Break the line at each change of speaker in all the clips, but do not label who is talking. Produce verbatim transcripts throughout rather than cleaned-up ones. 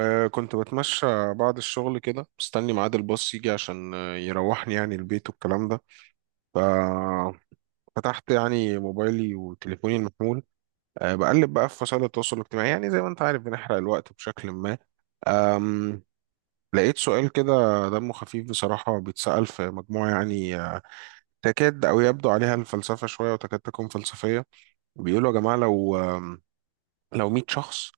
أه كنت بتمشى بعد الشغل كده مستني ميعاد الباص يجي عشان آه، يروحني يعني البيت والكلام ده. ففتحت يعني موبايلي وتليفوني المحمول. أه بقلب بقى في وسائل التواصل الاجتماعي، يعني زي ما انت عارف بنحرق الوقت بشكل ما. أم لقيت سؤال كده دمه خفيف بصراحة، بيتسأل في مجموعة يعني، آه، تكاد أو يبدو عليها الفلسفة شوية، وتكاد تكون فلسفية. بيقولوا يا جماعة، لو آم، لو مية شخص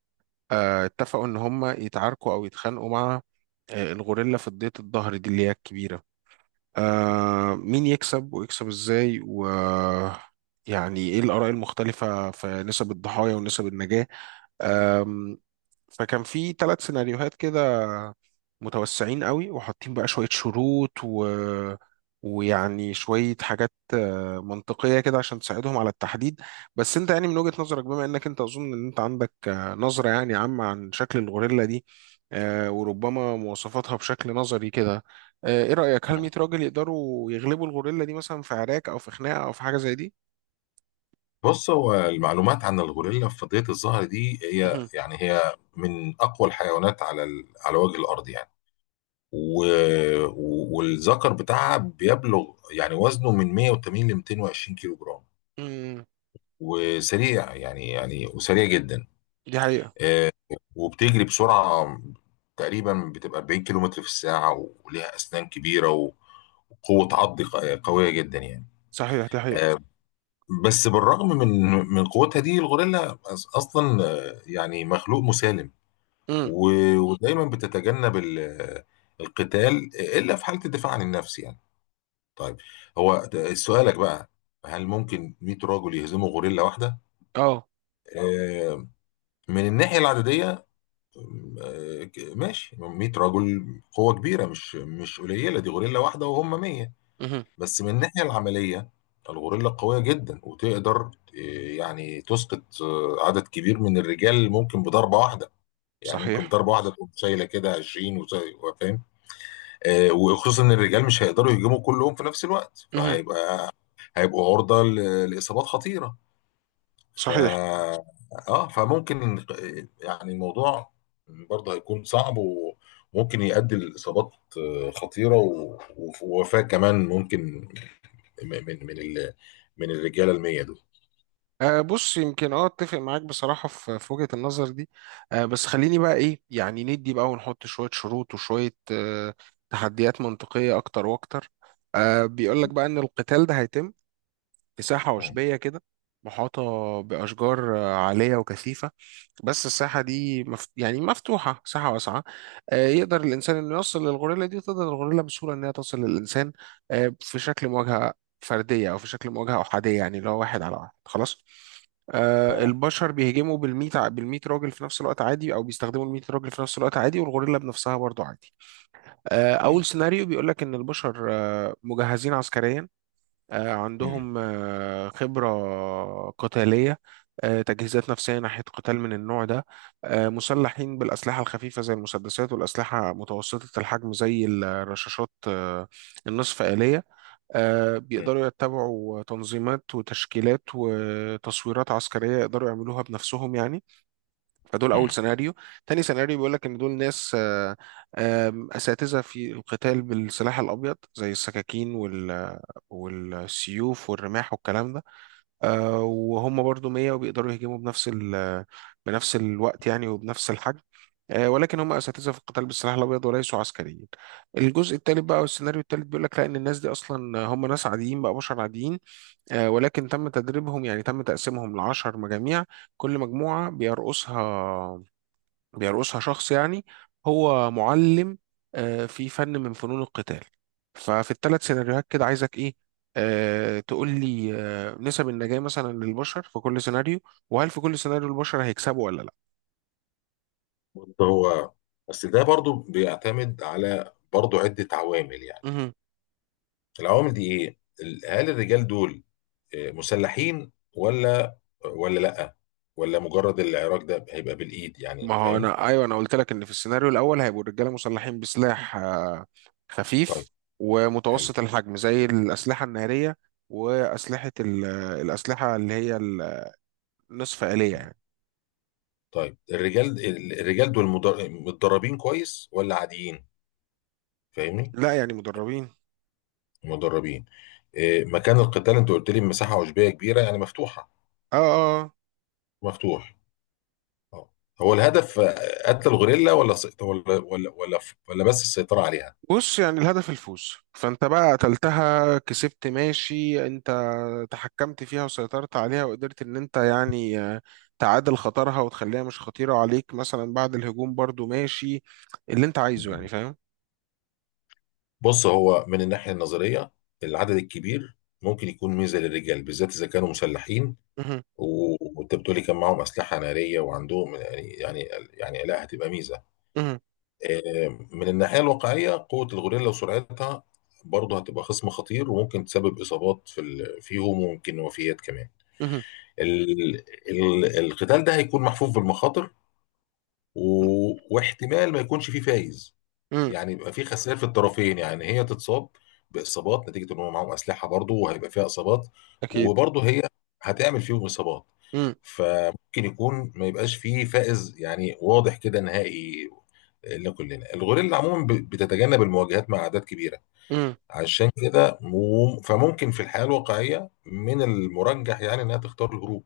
آه، اتفقوا ان هم يتعاركوا او يتخانقوا مع آه، الغوريلا في ضية الظهر دي اللي هي الكبيرة، آه، مين يكسب ويكسب ازاي؟ و يعني ايه الآراء المختلفة في نسب الضحايا ونسب النجاة؟ آه فكان في ثلاث سيناريوهات كده، متوسعين قوي وحاطين بقى شوية شروط، و ويعني شوية حاجات آه، منطقية كده عشان تساعدهم على التحديد. بس انت يعني من وجهة نظرك، بما انك انت اظن ان انت عندك آه، نظرة يعني عامة عن شكل الغوريلا دي، آه، وربما مواصفاتها بشكل نظري كده، آه، ايه رأيك، هل مية راجل يقدروا يغلبوا الغوريلا دي مثلا في عراك او في خناقة او في حاجة زي دي؟
بص، هو المعلومات عن الغوريلا في فضية الظهر دي هي
مهم.
يعني هي من أقوى الحيوانات على ال... على وجه الأرض يعني. و... و... والذكر بتاعها بيبلغ يعني وزنه من مية وتمانين ل ميتين وعشرين كيلو جرام،
مم.
وسريع يعني يعني وسريع جدا.
دي حقيقة.
آه، وبتجري بسرعة تقريبا بتبقى اربعين كيلو متر في الساعة، وليها أسنان كبيرة، وقوة عض ق- قوية جدا يعني.
صحيح، دي حقيقة.
آه، بس بالرغم من من قوتها دي، الغوريلا أص- اصلا آه، يعني مخلوق مسالم،
مم.
و- ودايما بتتجنب ال- القتال الا في حاله الدفاع عن النفس يعني. طيب، هو ده- سؤالك بقى، هل ممكن مية راجل يهزموا غوريلا واحده؟
اه.
آه، من الناحيه العدديه، آه، ماشي، مية رجل قوه كبيره، مش مش قليله، دي غوريلا واحده وهم مية.
مهم.
بس من الناحية العملية، الغوريلا قوية جدا وتقدر إيه، يعني تسقط آه، عدد كبير من الرجال، ممكن بضربة واحدة. يعني ممكن
صحيح.
بضربة واحدة تقوم شايلة كده عشرين، وزي- وفاهم. آه، وخصوصا ان الرجال مش هيقدروا يهجموا كلهم في نفس الوقت،
مهم.
فهيبقى هيبقوا عرضة ل- لإصابات خطيرة. ف
صحيح.
اه فممكن آه، يعني الموضوع برضه هيكون صعب وممكن يؤدي لإصابات آه، خطيرة، و- وف- ووفاة كمان ممكن من من من ال- من الرجاله المية دول.
أه بص يمكن، اه، اتفق معاك بصراحة في في وجهة النظر دي. أه بس خليني بقى ايه، يعني ندي بقى ونحط شوية شروط وشوية أه تحديات منطقية اكتر واكتر. أه بيقول لك بقى ان القتال ده هيتم في
اه،
عشبية كده محاطة بأشجار آه، عالية وكثيفة. بس الساحة دي مف... يعني مفتوحة، ساحة واسعة، آه، يقدر الإنسان إنه يوصل للغوريلا دي، وتقدر الغوريلا بسهولة إنها توصل للإنسان، آه، في شكل مواجهة فردية أو في شكل مواجهة أحادية، يعني اللي هو واحد على واحد خلاص. آه،
اه،
البشر بيهجموا بالميت ع- بالميت راجل في نفس الوقت عادي، أو بيستخدموا الميت راجل في نفس الوقت عادي، والغوريلا بنفسها برضو عادي. آه، أول
اه.
سيناريو بيقول لك إن البشر آه، مجهزين عسكريا، آه،
مم.
عندهم آه، خبرة قتالية، آه، تجهيزات نفسية ناحية قتال من النوع ده، آه، مسلحين بالأسلحة الخفيفة زي المسدسات، والأسلحة متوسطة الحجم زي الرشاشات آه، النصف آلية، آه،
مم.
بيقدروا يتبعوا تنظيمات وتشكيلات وتصويرات عسكرية يقدروا يعملوها بنفسهم يعني. فدول أول
مم.
سيناريو. تاني سيناريو بيقولك إن دول ناس آه، آم، أساتذة في القتال بالسلاح الأبيض، زي السكاكين وال والسيوف والرماح والكلام ده. آه وهم برضو مية، وبيقدروا يهجموا بنفس ال بنفس الوقت يعني، وبنفس الحجم، آه ولكن هم اساتذه في القتال بالسلاح الابيض وليسوا عسكريين. الجزء الثالث بقى، والسيناريو الثالث بيقول لك لا، ان الناس دي اصلا هم ناس عاديين بقى، بشر عاديين، آه ولكن تم تدريبهم، يعني تم تقسيمهم ل عشر مجاميع، كل مجموعه بيرقصها بيرقصها شخص يعني هو معلم آه، في فن من فنون القتال. ففي الثلاث سيناريوهات كده عايزك ايه، آه تقول لي آه نسب النجاة مثلا للبشر في كل سيناريو، وهل في كل سيناريو البشر هيكسبوا ولا لا؟
برضه هو بس ده برضو بيعتمد على برضو عدة عوامل يعني.
مهم.
العوامل دي ايه؟ ال- هل الرجال دول آه، مسلحين ولا ولا لا، ولا مجرد العراك ده هيبقى بالايد؟
ما
يعني
هو
فاهم.
انا ايوه، انا قلت لك ان في السيناريو الاول هيبقوا الرجاله مسلحين بسلاح آه
طيب.
خفيف،
حلو.
ومتوسط الحجم زي الاسلحه الناريه، واسلحه ال- الاسلحه اللي هي النصف آلية يعني.
طيب، الرجال ال- الرجال دول مدر- متدربين كويس ولا عاديين؟ فاهمني؟
لا يعني مدربين.
مدربين. آه، مكان القتال، انت قلت لي مساحة عشبية كبيرة يعني مفتوحة،
اه اه آه.
مفتوح، اه. هو الهدف آه، قتل الغوريلا ولا سيط- ولا ولا ولا, ولا بس السيطرة عليها؟
بص يعني الهدف الفوز، فانت بقى قتلتها كسبت، ماشي، انت تحكمت فيها وسيطرت عليها وقدرت ان انت يعني آه، تعادل خطرها وتخليها مش خطيرة عليك مثلا بعد الهجوم، برضو ماشي اللي انت عايزه يعني،
مم.
فاهم؟
بص، هو من الناحية النظرية العدد الكبير ممكن يكون ميزة للرجال، بالذات إذا كانوا مسلحين،
مهم.
و- وانت بتقولي كان معاهم أسلحة نارية وعندهم، يعني يعني يعني لا، هتبقى ميزة.
مهم.
آه، من الناحية الواقعية، قوة الغوريلا وسرعتها برضه هتبقى خصم خطير، وممكن تسبب إصابات في ال- فيهم وممكن وفيات كمان.
مهم.
ال- ال- القتال ده هيكون محفوف بالمخاطر، و... واحتمال ما يكونش فيه فايز.
مهم.
يعني يبقى فيه خسائر في الطرفين، يعني هي تتصاب باصابات نتيجه ان هم معاهم اسلحه برضه، وهيبقى فيها اصابات،
اكيد.
وبرضه هي هتعمل فيهم اصابات. فممكن يكون ما يبقاش فيه فائز يعني، واضح كده نهائي لكلنا. الغوريلا عموما ب- بتتجنب المواجهات مع اعداد كبيره،
مهم.
عشان كده و- فممكن في الحياه الواقعيه من المرجح يعني انها تختار الهروب.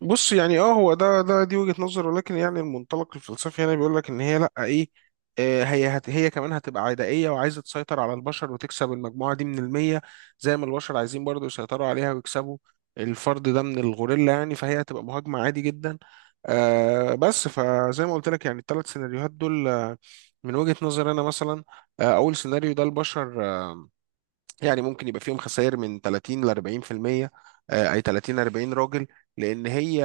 بص يعني اه، هو ده ده دي وجهة نظر، ولكن يعني المنطلق الفلسفي هنا بيقول لك ان هي لا ايه، آه، هي هت هي كمان هتبقى عدائية وعايزة تسيطر على البشر وتكسب المجموعة دي من المية، زي ما البشر عايزين برضو يسيطروا عليها ويكسبوا الفرد ده من الغوريلا يعني، فهي هتبقى مهاجمة عادي جدا. آه بس فزي ما قلت لك، يعني الثلاث سيناريوهات دول آه، من وجهة نظر انا مثلا، آه، اول سيناريو ده البشر آه، يعني ممكن يبقى فيهم خسائر من تلاتين ل اربعين في المية، آه، اي تلاتين اربعين راجل، لان هي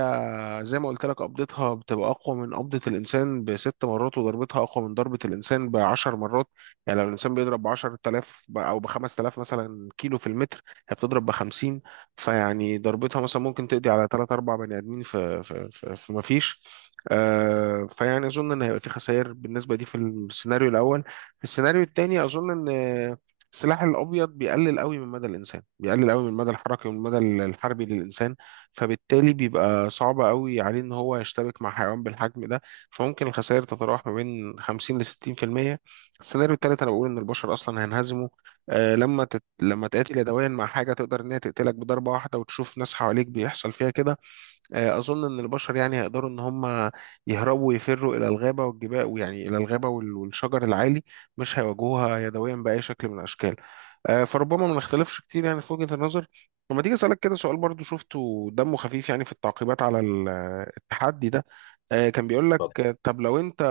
زي ما قلت لك قبضتها بتبقى أقوى من قبضة الإنسان بست مرات، وضربتها أقوى من ضربة الإنسان بعشر مرات، يعني لو الإنسان بيضرب بعشرة آلاف ب- أو بخمس آلاف مثلا كيلو في المتر، هي بتضرب بخمسين. فيعني ضربتها مثلا ممكن تقضي على تلات أربع بني آدمين في في في, في مفيش. آه فيعني أظن إن هيبقى في خسائر بالنسبة دي في السيناريو الأول. في السيناريو التاني أظن إن آه، السلاح الأبيض بيقلل قوي من مدى الإنسان، بيقلل قوي من المدى الحركي والمدى الحربي للإنسان، فبالتالي بيبقى صعب قوي عليه ان هو يشتبك مع حيوان بالحجم ده، فممكن الخسائر تتراوح ما بين خمسين ل ستين في المية. السيناريو التالت انا بقول ان البشر اصلا هينهزموا، آه لما تت... لما تقاتل يدويا مع حاجه تقدر ان هي تقتلك بضربه واحده وتشوف ناس حواليك بيحصل فيها كده، آه، اظن ان البشر يعني هيقدروا ان هم يهربوا ويفروا الى الغابه والجبال، ويعني الى الغابه وال- والشجر العالي، مش هيواجهوها يدويا باي شكل من الاشكال. آه، فربما ما نختلفش كتير يعني في وجهه النظر. لما تيجي اسالك كده سؤال برضو شفته دمه خفيف، يعني في التعقيبات على ال- التحدي ده، آه، كان بيقول لك آه، طب لو انت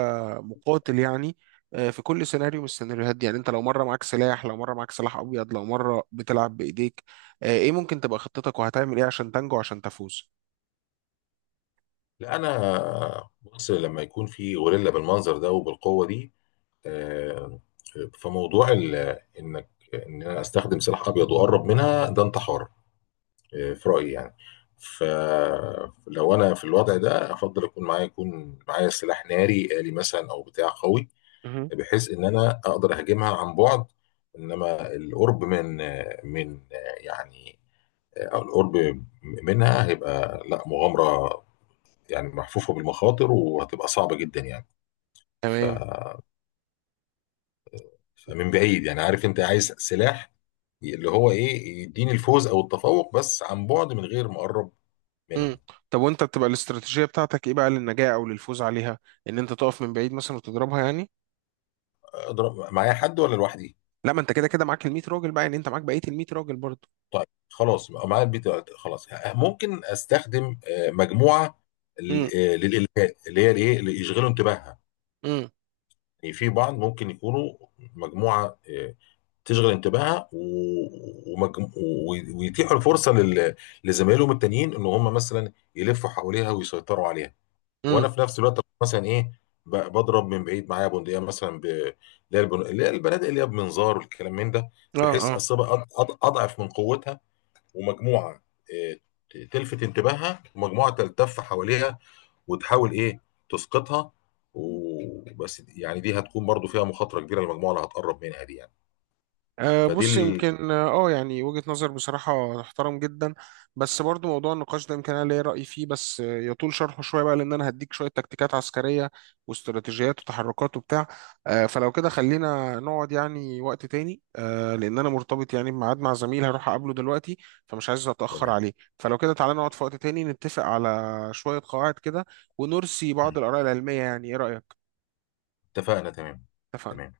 مقاتل يعني، آه، في كل سيناريو من السيناريوهات دي، يعني انت لو مره معاك سلاح، لو مره معاك سلاح ابيض، لو مره بتلعب بايديك، آه، ايه ممكن تبقى خطتك؟ وهتعمل ايه عشان تنجو، عشان تفوز؟
لا، انا بص، لما يكون في غوريلا بالمنظر ده وبالقوه دي، آه، فموضوع ال- انك ان انا استخدم سلاح ابيض واقرب منها، ده انتحار آه، في رايي يعني. فلو انا في الوضع ده، افضل اكون معايا يكون معايا سلاح ناري آلي مثلا او بتاع قوي، بحيث ان انا اقدر اهاجمها عن بعد. انما القرب من آه، من آه، يعني آه، القرب منها هيبقى لا، مغامره يعني، محفوفة بالمخاطر، وهتبقى صعبة جدا يعني. ف...
تمام.
فمن بعيد، يعني عارف، انت عايز سلاح اللي هو ايه يديني الفوز او التفوق، بس عن بعد من غير ما اقرب
امم.
منها.
طب وانت بتبقى الاستراتيجيه بتاعتك ايه بقى للنجاه او للفوز عليها؟ ان انت تقف من بعيد مثلا وتضربها يعني؟
اضرب معايا حد ولا لوحدي؟
لا، ما انت كده كده معاك ال مية راجل بقى، يعني انت معاك بقيه ال مية راجل برضه.
طيب، خلاص، معايا البيت، خلاص. ممكن استخدم آه، مجموعة ل-
امم.
آه، للإلهاء اللي هي الايه اللي يشغلوا انتباهها.
امم.
يعني في بعض ممكن يكونوا مجموعة آه، تشغل انتباهها و- ومجم... و- ويتيحوا الفرصه لل... لزمايلهم التانيين ان هم مثلا يلفوا حواليها ويسيطروا عليها.
امم.
وانا في نفس الوقت مثلا ايه ب- بضرب من بعيد، معايا بندقيه مثلا، ب... اللي هي البن- اللي هي البنادق اللي هي بمنظار والكلام من ده، بحيث
اه.
اصيبها أض... أض... اضعف من قوتها. ومجموعه إيه ت- تلفت انتباهها، ومجموعه تلتف حواليها وتحاول ايه تسقطها. وبس يعني، دي هتكون برضو فيها مخاطره كبيره للمجموعه اللي هتقرب منها دي يعني.
أه
فدي
بص
ال...
يمكن اه، آه، يعني وجهة نظر بصراحة تحترم جدا. بس برضو موضوع النقاش ده يمكن انا ليا رأي فيه، بس آه، يطول شرحه شوية بقى، لان انا هديك شوية تكتيكات عسكرية واستراتيجيات وتحركات وبتاع. أه فلو كده خلينا نقعد يعني وقت تاني، أه لان انا مرتبط يعني بميعاد مع زميل هروح اقابله دلوقتي، فمش عايز اتأخر
تمام.
عليه. فلو كده تعالى نقعد في وقت تاني، نتفق على شوية قواعد كده، ونرسي
مم.
بعض الآراء العلمية، يعني ايه رأيك؟
اتفقنا. تمام.
اتفقنا.
تمام.